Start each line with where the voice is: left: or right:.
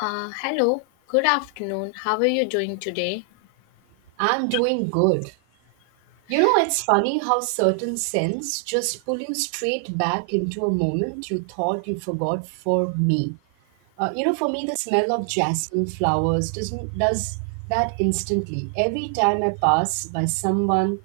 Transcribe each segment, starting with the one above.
left: Hello, good afternoon. How are you doing today?
right: I'm doing good. You know, it's funny how certain scents just pull you straight back into a moment you thought you forgot for me. For me, the smell of jasmine flowers doesn't does that instantly. Every time I pass by someone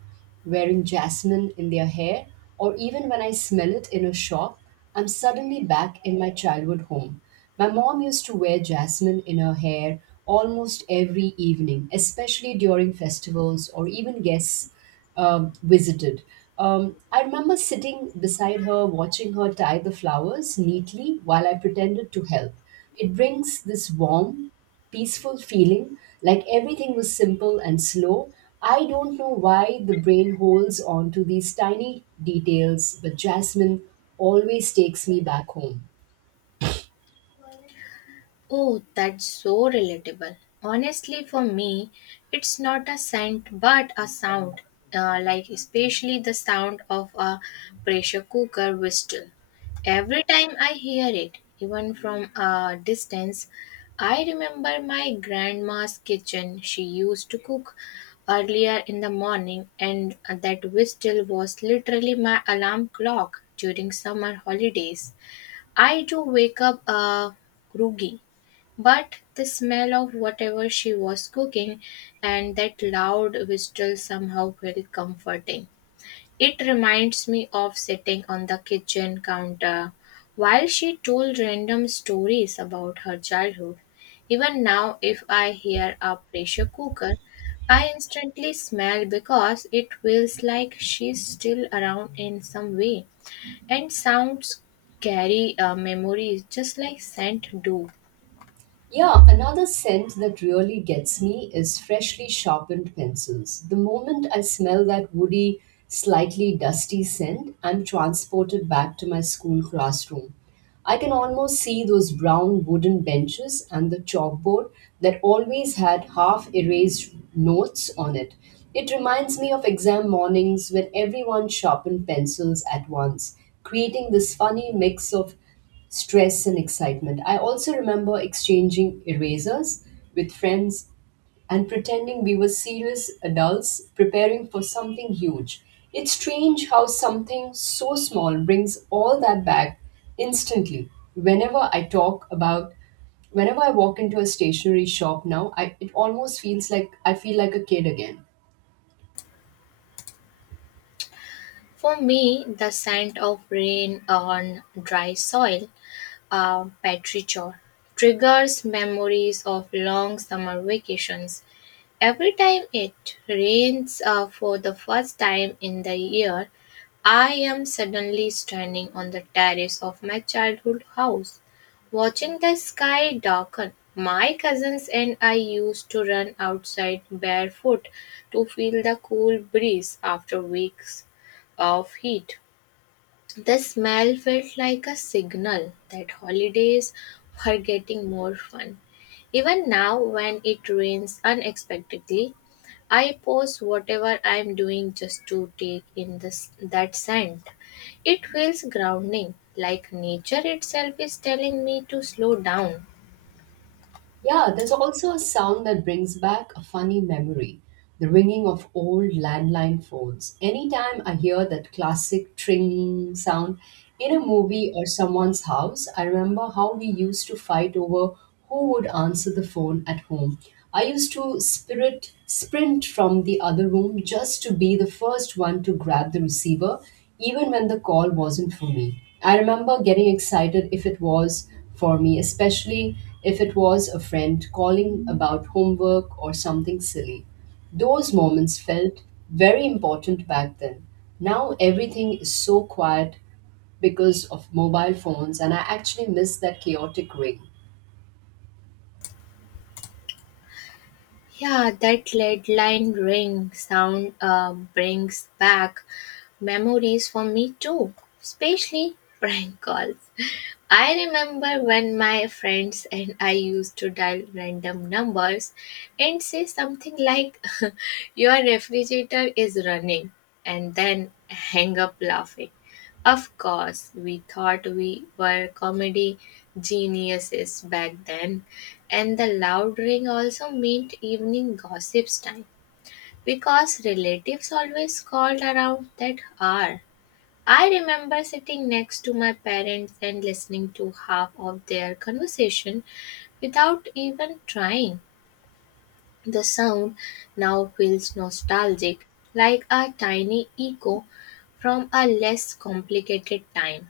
right: wearing jasmine in their hair, or even when I smell it in a shop, I'm suddenly back in my childhood home. My mom used to wear jasmine in her hair almost every evening, especially during festivals or even guests visited. I remember sitting beside her, watching her tie the flowers neatly while I pretended to help. It brings this warm, peaceful feeling, like everything was simple and slow. I don't know why the brain holds on to these tiny details, but jasmine always takes me back home.
left: Oh, that's so relatable. Honestly, for me, it's not a scent but a sound, like especially the sound of a pressure cooker whistle. Every time I hear it, even from a distance, I remember my grandma's kitchen. She used to cook earlier in the morning, and that whistle was literally my alarm clock during summer holidays. I do wake up groggy, but the smell of whatever she was cooking and that loud whistle somehow felt comforting. It reminds me of sitting on the kitchen counter while she told random stories about her childhood. Even now, if I hear a pressure cooker, I instantly smell because it feels like she's still around in some way. And sounds carry memories just like scent do.
right: Yeah, another scent that really gets me is freshly sharpened pencils. The moment I smell that woody, slightly dusty scent, I'm transported back to my school classroom. I can almost see those brown wooden benches and the chalkboard that always had half erased notes on it. It reminds me of exam mornings when everyone sharpened pencils at once, creating this funny mix of stress and excitement. I also remember exchanging erasers with friends and pretending we were serious adults preparing for something huge. It's strange how something so small brings all that back instantly. Whenever I walk into a stationery shop now, I it almost feels like I feel like a kid again.
left: For me, the scent of rain on dry soil, a petrichor, triggers memories of long summer vacations. Every time it rains for the first time in the year, I am suddenly standing on the terrace of my childhood house, watching the sky darken. My cousins and I used to run outside barefoot to feel the cool breeze after weeks of heat. The smell felt like a signal that holidays were getting more fun. Even now, when it rains unexpectedly, I pause whatever I am doing just to take in that scent. It feels grounding, like nature itself is telling me to slow down.
right: Yeah, there's also a sound that brings back a funny memory, the ringing of old landline phones. Anytime I hear that classic tring sound in a movie or someone's house, I remember how we used to fight over who would answer the phone at home. I used to spirit sprint from the other room just to be the first one to grab the receiver, even when the call wasn't for me. I remember getting excited if it was for me, especially if it was a friend calling about homework or something silly. Those moments felt very important back then. Now everything is so quiet because of mobile phones, and I actually miss that chaotic ring.
left: Yeah, that lead line ring sound brings back memories for me too, especially prank calls. I remember when my friends and I used to dial random numbers and say something like, your refrigerator is running, and then hang up laughing. Of course, we thought we were comedy geniuses back then, and the loud ring also meant evening gossips time because relatives always called around that hour. I remember sitting next to my parents and listening to half of their conversation without even trying. The sound now feels nostalgic, like a tiny echo from a less complicated time.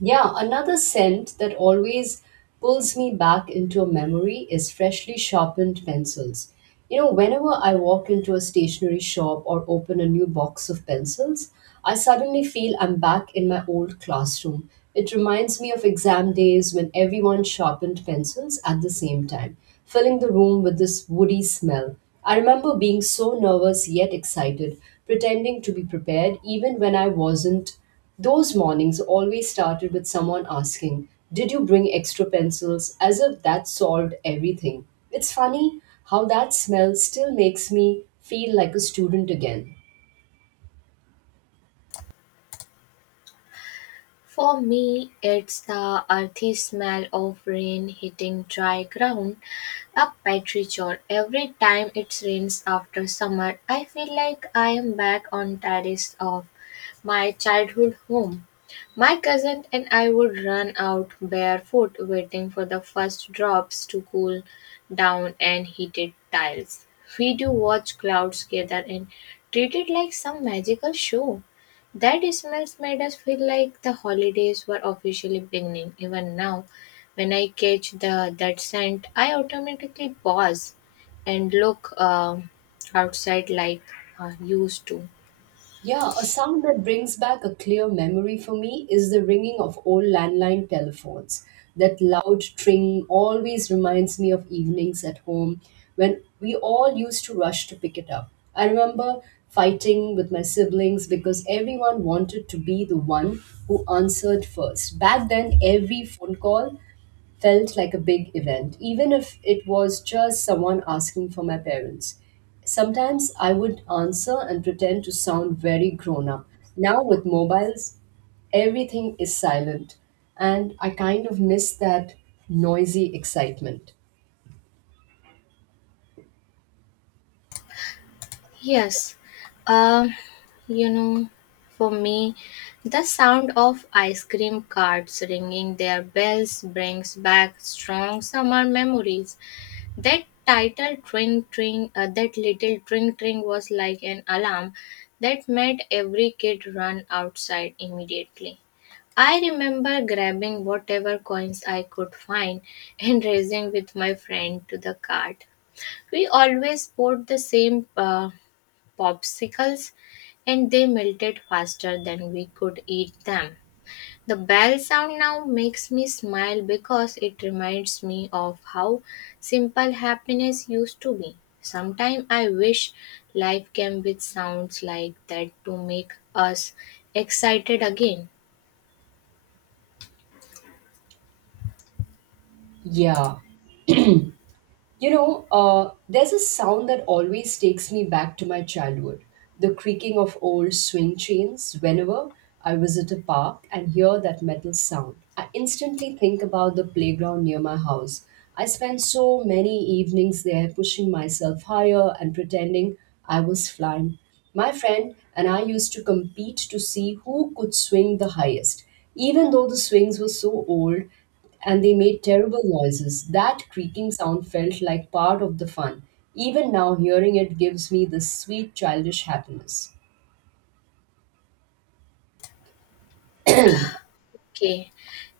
right: Yeah, another scent that always pulls me back into a memory is freshly sharpened pencils. You know, whenever I walk into a stationery shop or open a new box of pencils, I suddenly feel I'm back in my old classroom. It reminds me of exam days when everyone sharpened pencils at the same time, filling the room with this woody smell. I remember being so nervous yet excited, pretending to be prepared even when I wasn't. Those mornings always started with someone asking, did you bring extra pencils, as if that solved everything. It's funny how that smell still makes me feel like a student again.
left: For me, it's the earthy smell of rain hitting dry ground up by tree chore. Every time it rains after summer, I feel like I am back on terrace of my childhood home. My cousin and I would run out barefoot, waiting for the first drops to cool down and heated tiles. We do watch clouds gather and treat it like some magical show. That smells made us feel like the holidays were officially beginning. Even now, when I catch the that scent, I automatically pause and look outside like I used to.
right: Yeah, a sound that brings back a clear memory for me is the ringing of old landline telephones. That loud tring always reminds me of evenings at home when we all used to rush to pick it up. I remember fighting with my siblings because everyone wanted to be the one who answered first. Back then, every phone call felt like a big event, even if it was just someone asking for my parents. Sometimes I would answer and pretend to sound very grown up. Now, with mobiles, everything is silent, and I kind of miss that noisy excitement.
left: Yes, uh, you know, for me, the sound of ice cream carts ringing their bells brings back strong summer memories. That title tring tring, that little tring tring was like an alarm that made every kid run outside immediately. I remember grabbing whatever coins I could find and racing with my friend to the cart. We always bought the same. Popsicles, and they melted faster than we could eat them. The bell sound now makes me smile because it reminds me of how simple happiness used to be. Sometimes I wish life came with sounds like that to make us excited again.
right: Yeah, there's a sound that always takes me back to my childhood, the creaking of old swing chains. Whenever I visit a park and hear that metal sound, I instantly think about the playground near my house. I spent so many evenings there pushing myself higher and pretending I was flying. My friend and I used to compete to see who could swing the highest, even though the swings were so old and they made terrible noises. That creaking sound felt like part of the fun. Even now, hearing it gives me this sweet childish happiness.
left: Okay,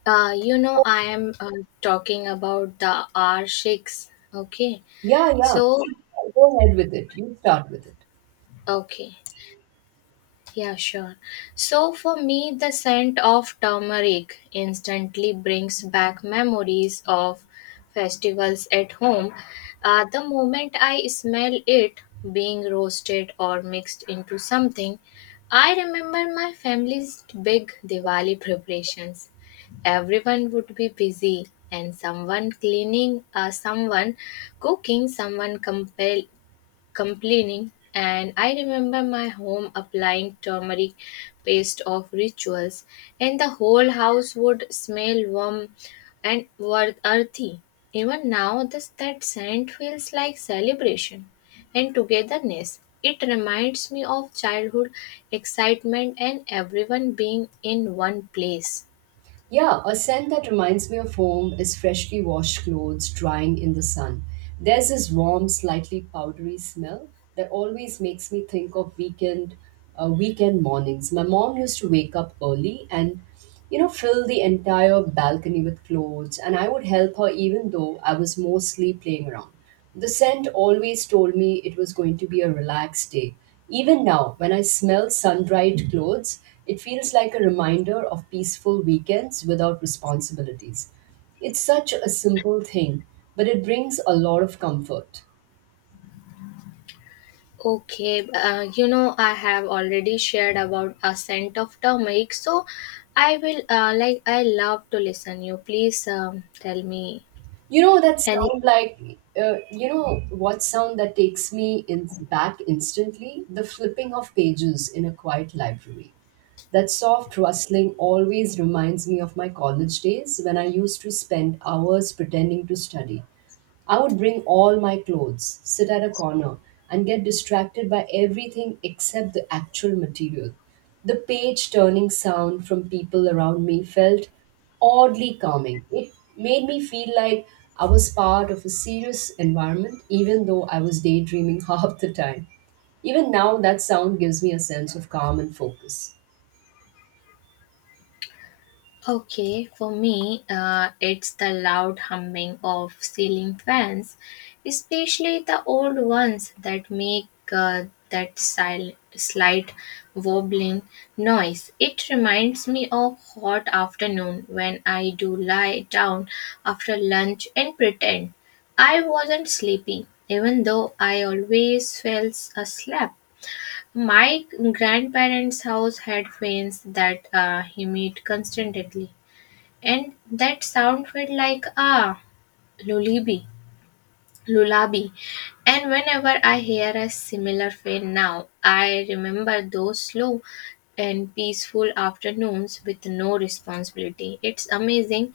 left: you know, I am talking about the R6. Okay,
right: Yeah, yeah.
left: so,
right: Go ahead with it. You start with it.
left: okay, yeah, sure. So for me, the scent of turmeric instantly brings back memories of festivals at home. The moment I smell it being roasted or mixed into something, I remember my family's big Diwali preparations. Everyone would be busy, and someone cleaning, someone cooking, someone complaining, and I remember my home applying turmeric paste of rituals, and the whole house would smell warm and earthy. Even now, this that scent feels like celebration and togetherness. It reminds me of childhood excitement and everyone being in one place.
right: Yeah, a scent that reminds me of home is freshly washed clothes drying in the sun. There's this warm, slightly powdery smell that always makes me think of weekend mornings. My mom used to wake up early and fill the entire balcony with clothes, and I would help her even though I was mostly playing around. The scent always told me it was going to be a relaxed day. Even now, when I smell sun dried clothes, it feels like a reminder of peaceful weekends without responsibilities. It's such a simple thing, but it brings a lot of comfort.
left: Okay, you know, I have already shared about a scent of turmeric, so I will, like, I love to listen you. Please tell me
right: You know that sound
left: anything.
right: like, what sound that takes me in back instantly? The flipping of pages in a quiet library. That soft rustling always reminds me of my college days when I used to spend hours pretending to study. I would bring all my clothes, sit at a corner, and get distracted by everything except the actual material. The page turning sound from people around me felt oddly calming. It made me feel like I was part of a serious environment, even though I was daydreaming half the time. Even now, that sound gives me a sense of calm and focus.
left: Okay, for me, it's the loud humming of ceiling fans, especially the old ones that make that slight wobbling noise. It reminds me of hot afternoon when I do lie down after lunch and pretend I wasn't sleepy, even though I always fell asleep. My grandparents' house had fans that humid constantly, and that sound felt like a lullaby lullaby. And whenever I hear a similar fade now, I remember those slow and peaceful afternoons with no responsibility. It's amazing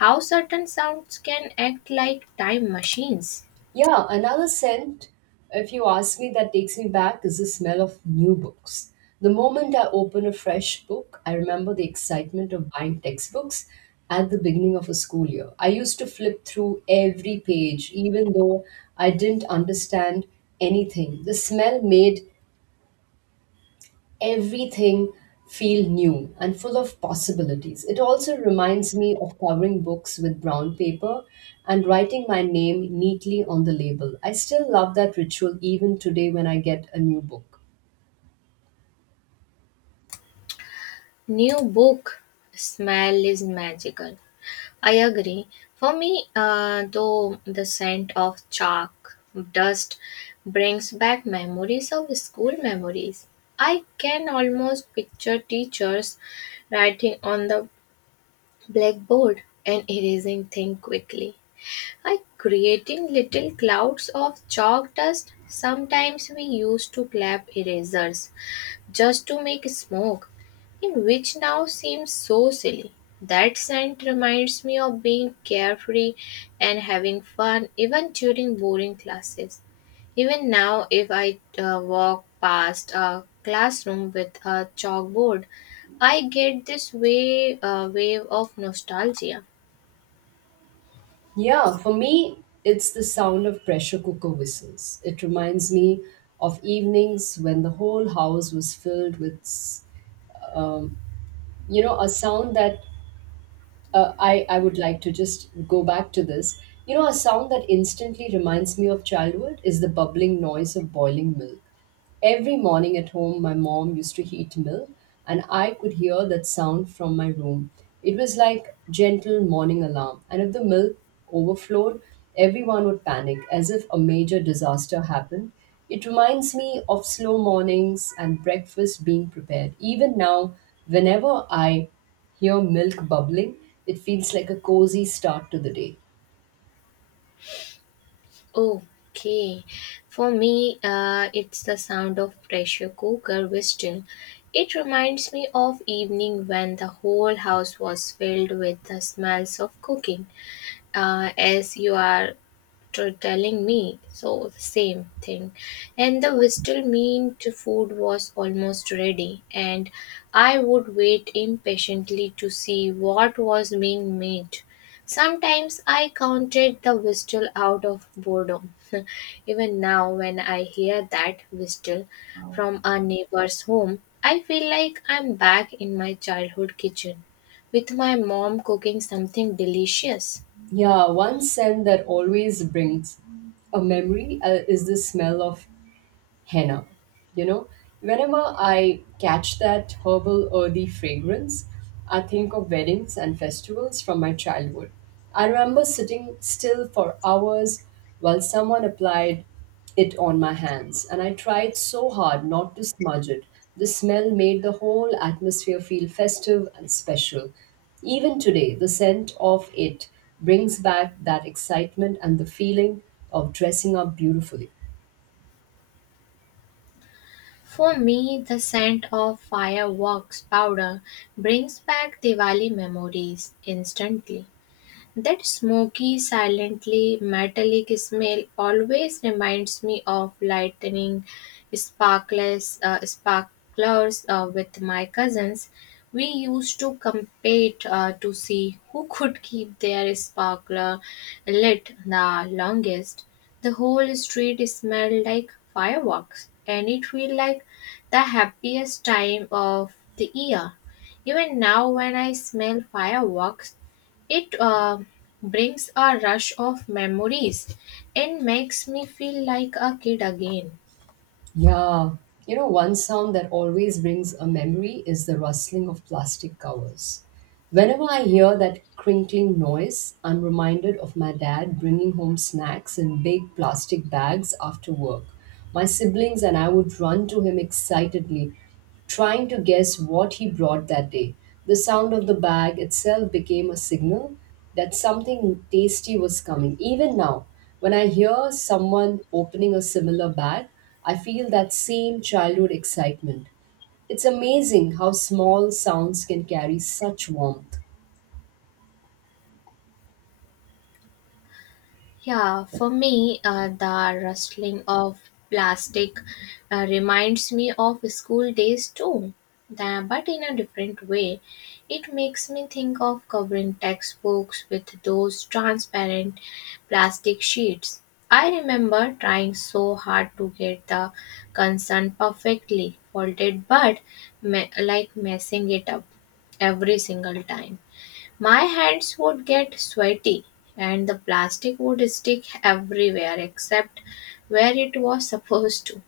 left: how certain sounds can act like time machines.
right: Yeah, another scent, if you ask me, that takes me back is the smell of new books. The moment I open a fresh book, I remember the excitement of buying textbooks at the beginning of a school year. I used to flip through every page, even though I didn't understand anything. The smell made everything feel new and full of possibilities. It also reminds me of covering books with brown paper and writing my name neatly on the label. I still love that ritual even today when I get a new book.
left: New book smell is magical, I agree. For me, though, the scent of chalk dust brings back memories of school memories. I can almost picture teachers writing on the blackboard and erasing things quickly. I creating little clouds of chalk dust. Sometimes we used to clap erasers just to make smoke, in which now seems so silly. That scent reminds me of being carefree and having fun even during boring classes. Even now, if I walk past a classroom with a chalkboard, I get this wave of nostalgia.
right: Yeah, for me, it's the sound of pressure cooker whistles. It reminds me of evenings when the whole house was filled with um, a sound that I would like to just go back to this. You know, a sound that instantly reminds me of childhood is the bubbling noise of boiling milk. Every morning at home, my mom used to heat milk, and I could hear that sound from my room. It was like gentle morning alarm, and if the milk overflowed, everyone would panic as if a major disaster happened. It reminds me of slow mornings and breakfast being prepared. Even now, whenever I hear milk bubbling, it feels like a cozy start to the day.
left: Okay, for me, it's the sound of pressure cooker whistle. It reminds me of evening when the whole house was filled with the smells of cooking. As you are to telling me, so the same thing. And the whistle meant food was almost ready, and I would wait impatiently to see what was being made. Sometimes I counted the whistle out of boredom. Even now, when I hear that whistle from a neighbor's home, I feel like I'm back in my childhood kitchen with my mom cooking something delicious.
right: Yeah, one scent that always brings a memory is the smell of henna. You know, whenever I catch that herbal earthy fragrance, I think of weddings and festivals from my childhood. I remember sitting still for hours while someone applied it on my hands, and I tried so hard not to smudge it. The smell made the whole atmosphere feel festive and special. Even today, the scent of it brings back that excitement and the feeling of dressing up beautifully.
left: For me, the scent of fireworks powder brings back Diwali memories instantly. That smoky, silently metallic smell always reminds me of lightning sparklers with my cousins. We used to compete to see who could keep their sparkler lit the longest. The whole street smelled like fireworks, and it felt like the happiest time of the year. Even now, when I smell fireworks, it brings a rush of memories and makes me feel like a kid again.
right: Yeah. You know, one sound that always brings a memory is the rustling of plastic covers. Whenever I hear that crinkling noise, I'm reminded of my dad bringing home snacks in big plastic bags after work. My siblings and I would run to him excitedly, trying to guess what he brought that day. The sound of the bag itself became a signal that something tasty was coming. Even now, when I hear someone opening a similar bag, I feel that same childhood excitement. It's amazing how small sounds can carry such warmth.
left: Yeah, for me, the rustling of plastic reminds me of school days too, but in a different way. It makes me think of covering textbooks with those transparent plastic sheets. I remember trying so hard to get the concern perfectly folded, but like messing it up every single time. My hands would get sweaty, and the plastic would stick everywhere except where it was supposed to.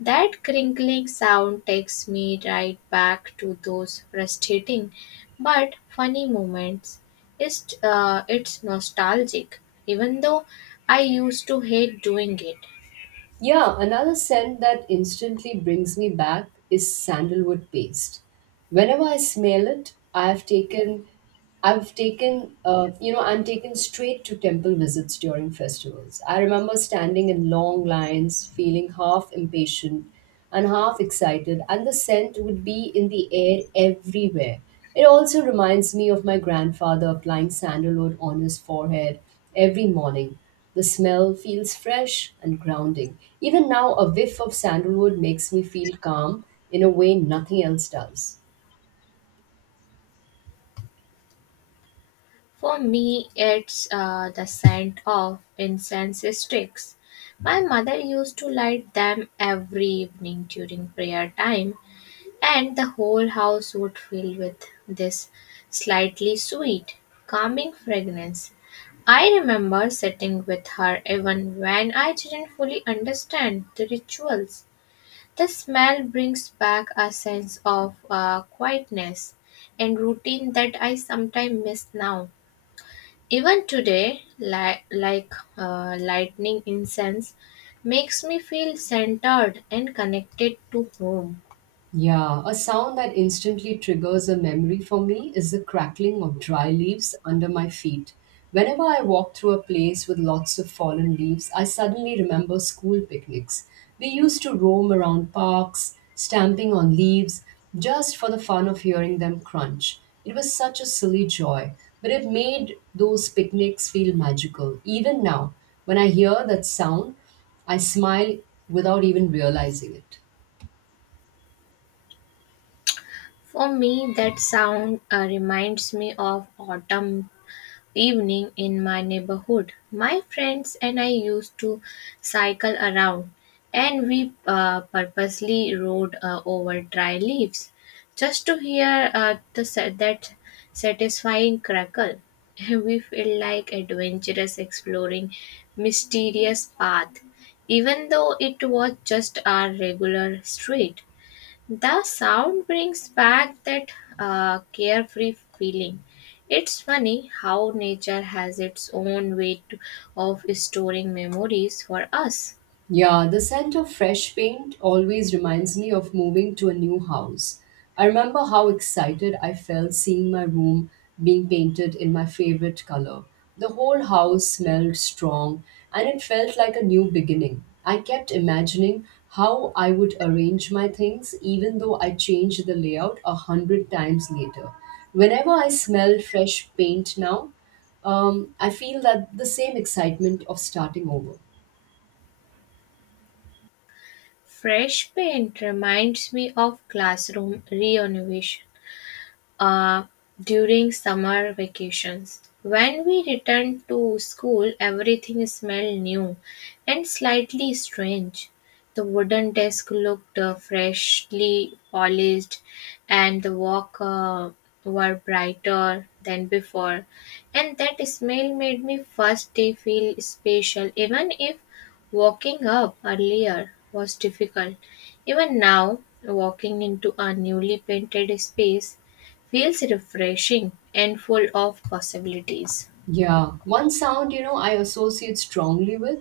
left: That crinkling sound takes me right back to those frustrating but funny moments. It's nostalgic, even though I used to hate doing it.
right: Yeah, another scent that instantly brings me back is sandalwood paste. Whenever I smell it, I'm taken straight to temple visits during festivals. I remember standing in long lines, feeling half impatient and half excited, and the scent would be in the air everywhere. It also reminds me of my grandfather applying sandalwood on his forehead every morning. The smell feels fresh and grounding. Even now, a whiff of sandalwood makes me feel calm in a way nothing else does.
left: For me, it's the scent of incense sticks. My mother used to light them every evening during prayer time, and the whole house would fill with this slightly sweet, calming fragrance. I remember sitting with her even when I didn't fully understand the rituals. The smell brings back a sense of quietness and routine that I sometimes miss now. Even today, like lightning incense, makes me feel centered and connected to home.
right: Yeah, a sound that instantly triggers a memory for me is the crackling of dry leaves under my feet. Whenever I walk through a place with lots of fallen leaves, I suddenly remember school picnics. We used to roam around parks, stamping on leaves, just for the fun of hearing them crunch. It was such a silly joy, but it made those picnics feel magical. Even now, when I hear that sound, I smile without even realizing it.
left: For me, that sound reminds me of autumn evening in my neighborhood. My friends and I used to cycle around, and we purposely rode over dry leaves just to hear that satisfying crackle. We feel like adventurous exploring mysterious path, even though it was just our regular street. The sound brings back that carefree feeling. It's funny how nature has its own of storing memories for us.
right: Yeah, the scent of fresh paint always reminds me of moving to a new house. I remember how excited I felt seeing my room being painted in my favorite color. The whole house smelled strong, and it felt like a new beginning. I kept imagining how I would arrange my things even though I changed the layout a hundred times later. Whenever I smell fresh paint now, I feel that the same excitement of starting over.
left: Fresh paint reminds me of classroom renovation uh, during summer vacations. When we returned to school, everything smelled new and slightly strange. The wooden desk looked freshly polished, and the walk were brighter than before. And that smell made me first day feel special, even if walking up earlier was difficult. Even now, walking into a newly painted space feels refreshing and full of possibilities.
right: Yeah, one sound I associate strongly with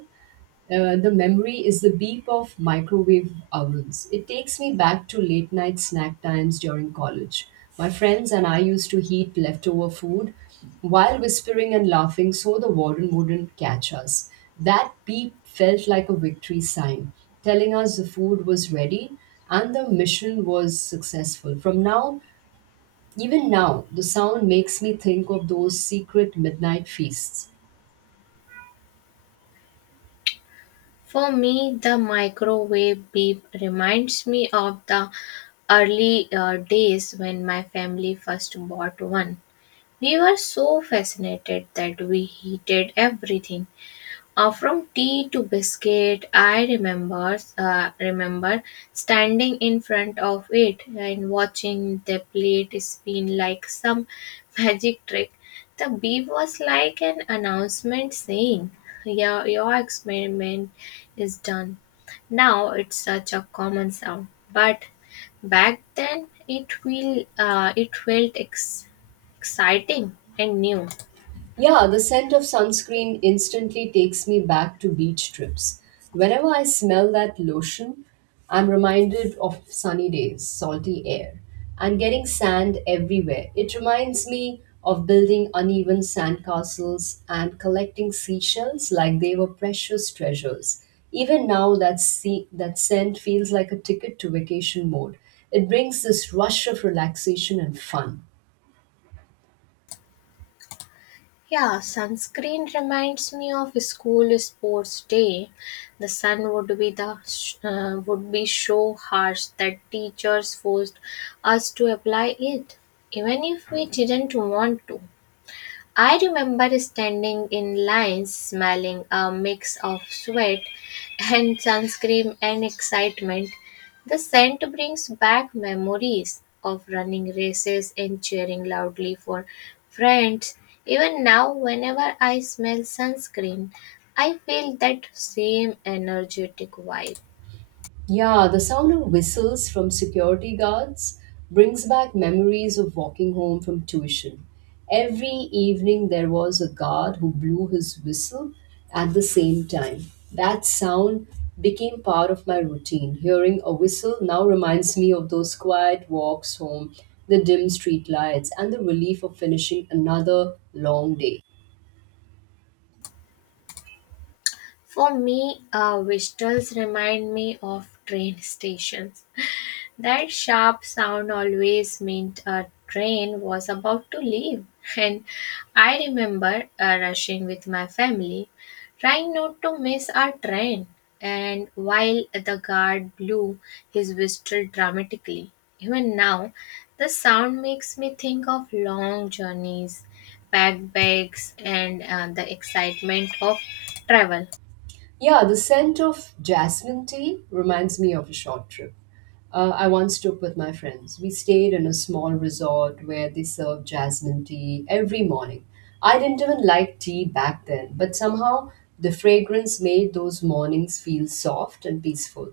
right: the memory is the beep of microwave ovens. It takes me back to late night snack times during college. My friends and I used to heat leftover food while whispering and laughing so the warden wouldn't catch us. That beep felt like a victory sign, telling us the food was ready and the mission was successful. From now, even now, the sound makes me think of those secret midnight feasts.
left: For me, the microwave beep reminds me of the early days when my family first bought one. We were so fascinated that we heated everything. From tea to biscuit, I remember standing in front of it and watching the plate spin like some magic trick. The beep was like an announcement saying, "Yeah, your experiment is done." Now it's such a common sound, but back then it will it felt exciting and new.
right: Yeah, the scent of sunscreen instantly takes me back to beach trips. Whenever I smell that lotion, I'm reminded of sunny days, salty air, and getting sand everywhere. It reminds me of building uneven sandcastles and collecting seashells like they were precious treasures. Even now, that scent feels like a ticket to vacation mode. It brings this rush of relaxation and fun.
left: Yeah, sunscreen reminds me of school sports day. The sun would be so harsh that teachers forced us to apply it, even if we didn't want to. I remember standing in lines smelling a mix of sweat and sunscreen and excitement. The scent brings back memories of running races and cheering loudly for friends. Even now, whenever I smell sunscreen, I feel that same energetic vibe.
right: Yeah, the sound of whistles from security guards brings back memories of walking home from tuition. Every evening there was a guard who blew his whistle at the same time. That sound became part of my routine. Hearing a whistle now reminds me of those quiet walks home, the dim street lights, and the relief of finishing another long day.
left: For me, whistles remind me of train stations. That sharp sound always meant a train was about to leave. And I remember rushing with my family, trying not to miss our train. And while the guard blew his whistle dramatically, even now, the sound makes me think of long journeys, packed bags, and the excitement of travel.
right: Yeah, the scent of jasmine tea reminds me of a short trip I once took with my friends. We stayed in a small resort where they served jasmine tea every morning. I didn't even like tea back then, but somehow the fragrance made those mornings feel soft and peaceful.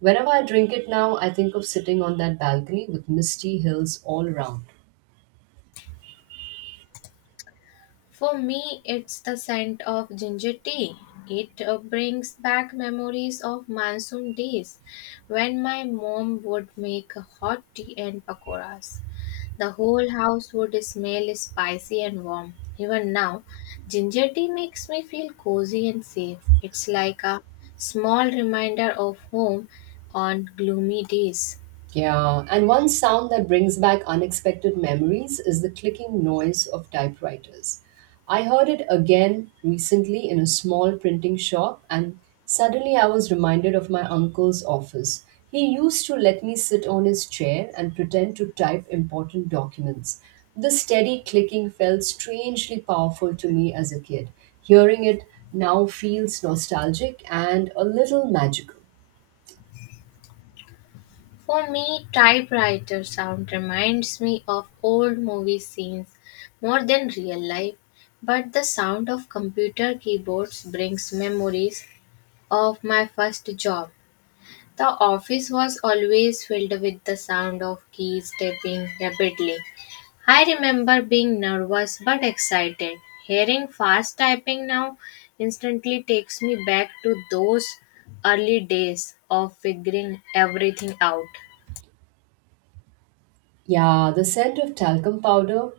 right: Whenever I drink it now, I think of sitting on that balcony with misty hills all around.
left: For me, it's the scent of ginger tea. It brings back memories of monsoon days when my mom would make hot tea and pakoras. The whole house would smell spicy and warm. Even now, ginger tea makes me feel cozy and safe. It's like a small reminder of home on gloomy days.
right: Yeah, and one sound that brings back unexpected memories is the clicking noise of typewriters. I heard it again recently in a small printing shop, and suddenly I was reminded of my uncle's office. He used to let me sit on his chair and pretend to type important documents. The steady clicking felt strangely powerful to me as a kid. Hearing it now feels nostalgic and a little magical.
left: For me, typewriter sound reminds me of old movie scenes more than real life, but the sound of computer keyboards brings memories of my first job. The office was always filled with the sound of keys tapping rapidly. I remember being nervous but excited. Hearing fast typing now instantly takes me back to those early days of figuring everything out.
right: Yeah, the scent of talcum powder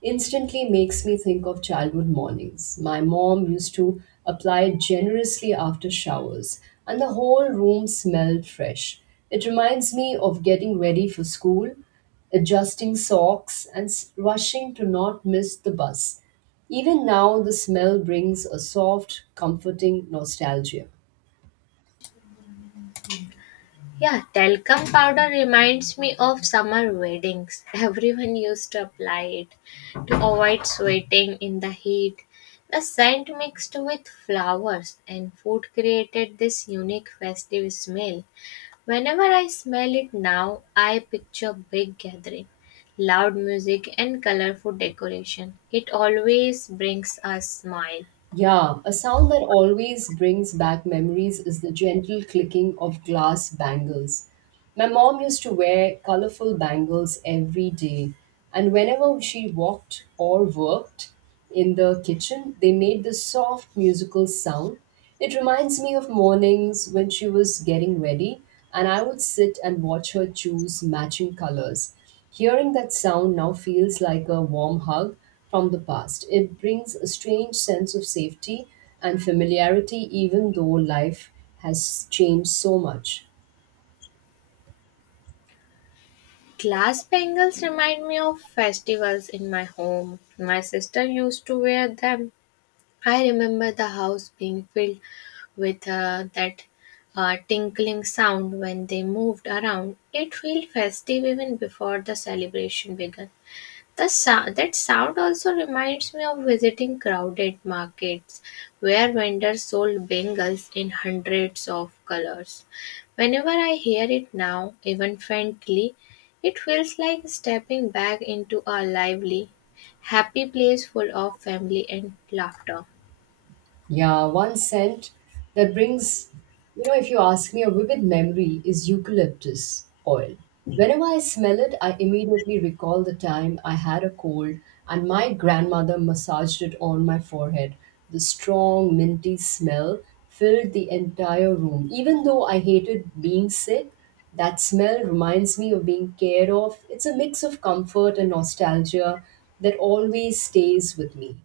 right: instantly makes me think of childhood mornings. My mom used to apply it generously after showers, and the whole room smelled fresh. It reminds me of getting ready for school, adjusting socks, and rushing to not miss the bus. Even now, the smell brings a soft, comforting nostalgia.
left: Yeah, talcum powder reminds me of summer weddings. Everyone used to apply it to avoid sweating in the heat. The scent mixed with flowers and food created this unique festive smell. Whenever I smell it now, I picture big gathering, loud music and colorful decoration. It always brings a smile.
right: Yeah, a sound that always brings back memories is the gentle clicking of glass bangles. My mom used to wear colorful bangles every day, and whenever she walked or worked in the kitchen, they made this soft musical sound. It reminds me of mornings when she was getting ready, and I would sit and watch her choose matching colors. Hearing that sound now feels like a warm hug from the past. It brings a strange sense of safety and familiarity, even though life has changed so much.
left: Glass bangles remind me of festivals in my home. My sister used to wear them. I remember the house being filled with that tinkling sound when they moved around. It felt festive even before the celebration began. That sound also reminds me of visiting crowded markets where vendors sold bangles in hundreds of colors. Whenever I hear it now, even faintly, it feels like stepping back into a lively, happy place full of family and laughter.
right: Yeah, one scent that brings, if you ask me, a vivid memory is eucalyptus oil. Whenever I smell it, I immediately recall the time I had a cold and my grandmother massaged it on my forehead. The strong, minty smell filled the entire room. Even though I hated being sick, that smell reminds me of being cared of. It's a mix of comfort and nostalgia that always stays with me.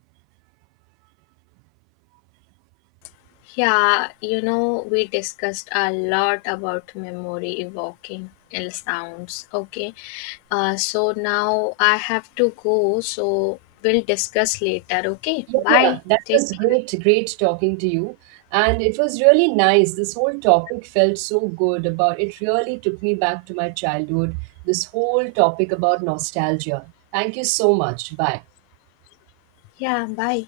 left: Yeah, you know, we discussed a lot about memory evoking ill sounds. Okay, so now I have to go, so we'll discuss later. Okay,
right: Yeah, yeah,
left: bye.
right: that
left: Take
right: was
left: care.
right: great, talking to you. And it was really nice. This whole topic felt so good about it, really took me back to my childhood. This whole topic about nostalgia. Thank you so much. Bye.
left: Yeah, bye.